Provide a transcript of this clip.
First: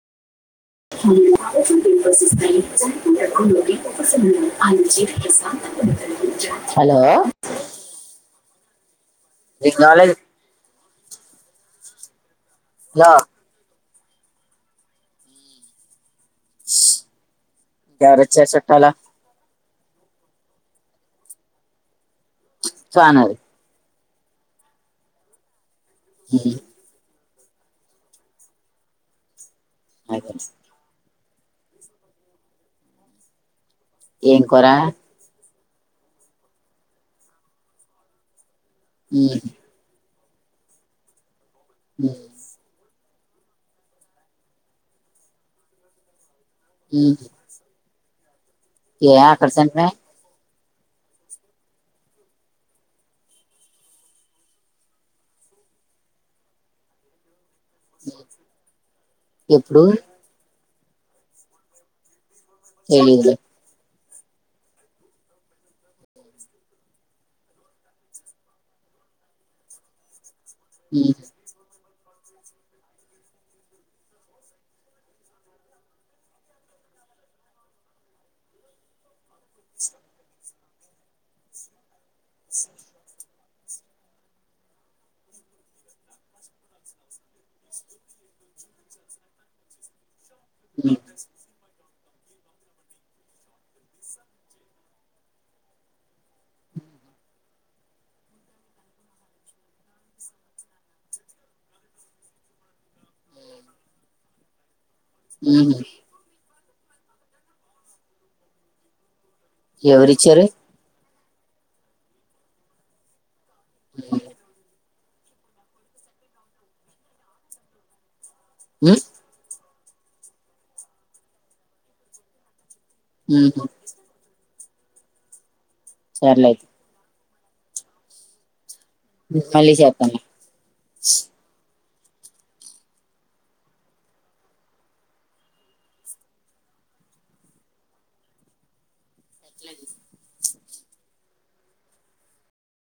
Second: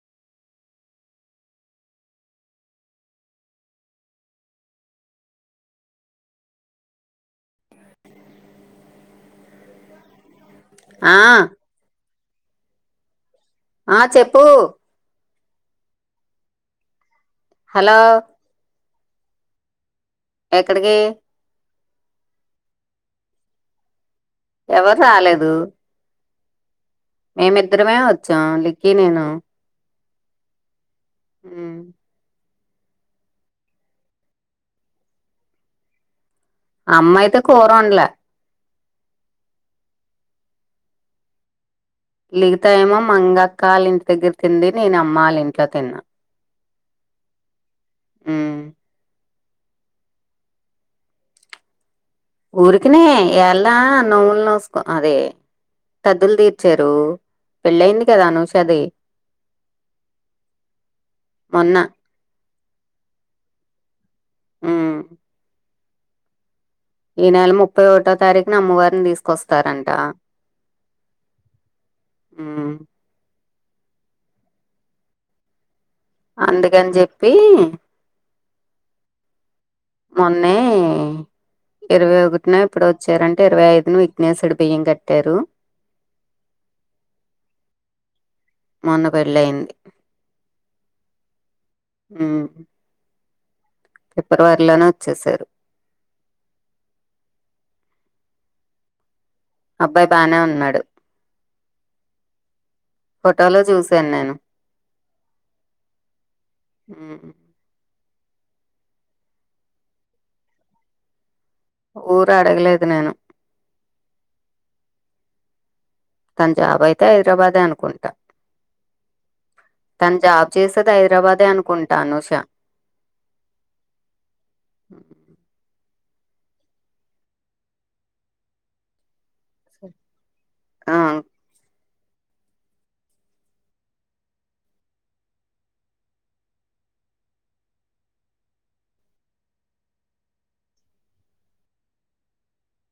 [inaudible] ఇ నాలజ ఆ [inaudible] ఆ చెప్పు హలో [inaudible] రజచ్చ చట్టాల ఎక్కడికి చాన ఎవరు రాలేదు హ మేమిద్దరమే వచ్చాం లికి నేను అయతే ఆ ఏం కోరా అమ్మాయితే కూరల ఆ ఉమ్, లికుతా ఏమం మంగక్క వాళ్ళ ఇంటి దగ్గర తిడి నేను అమ్మ వాళ్ళ ఇంట్లో తిన్నా అ ఉమ్, ఏ పర్సెట్ ఊరికినే ఈయల్న నోములు నోచుకుంటున్నారే తద్దులు తీర్చారు పెళ్ళయింది కదా అనూషది ఎప్పుడు మొన్న తెలిదులే మ్మ్ ఈ నెల ముప్పై ఒకటో తారీఖున అమ్మవారిని తీసుకొస్తారంట ఈ స్ మ్మ్ అందుకని జేప్పి మొన్నే ఇరవై ఒకటిన ఎప్పుడో వచ్చారంట ఇరవై ఐదున విఘ్నేశ్వరుడు బియ్యం గట్టారు మొన్న పెళ్ళైయింది ఉ మ్మ్ ఫిబ్రవరిలోనే వచ్చేసారు అబ్బాయి బానే ఉన్నాడు ఫోటోలో చూసాను నేను మ్మ్ హు మ్మ్ ఎవరిచ్చారు ఊరు అడగలేదు నేను తన జాబ్ అయితే హైదరాబాదే అనుకుంటా మ్మ్ తను జాబ్ చేసేది హైదరాబాదే అనుకుంటాను ఉషా మ్మ్ హు అ సర్లే అయిత్ మళ్ళీ జేతాన్ ల్లే ఆ ఎట్ల అది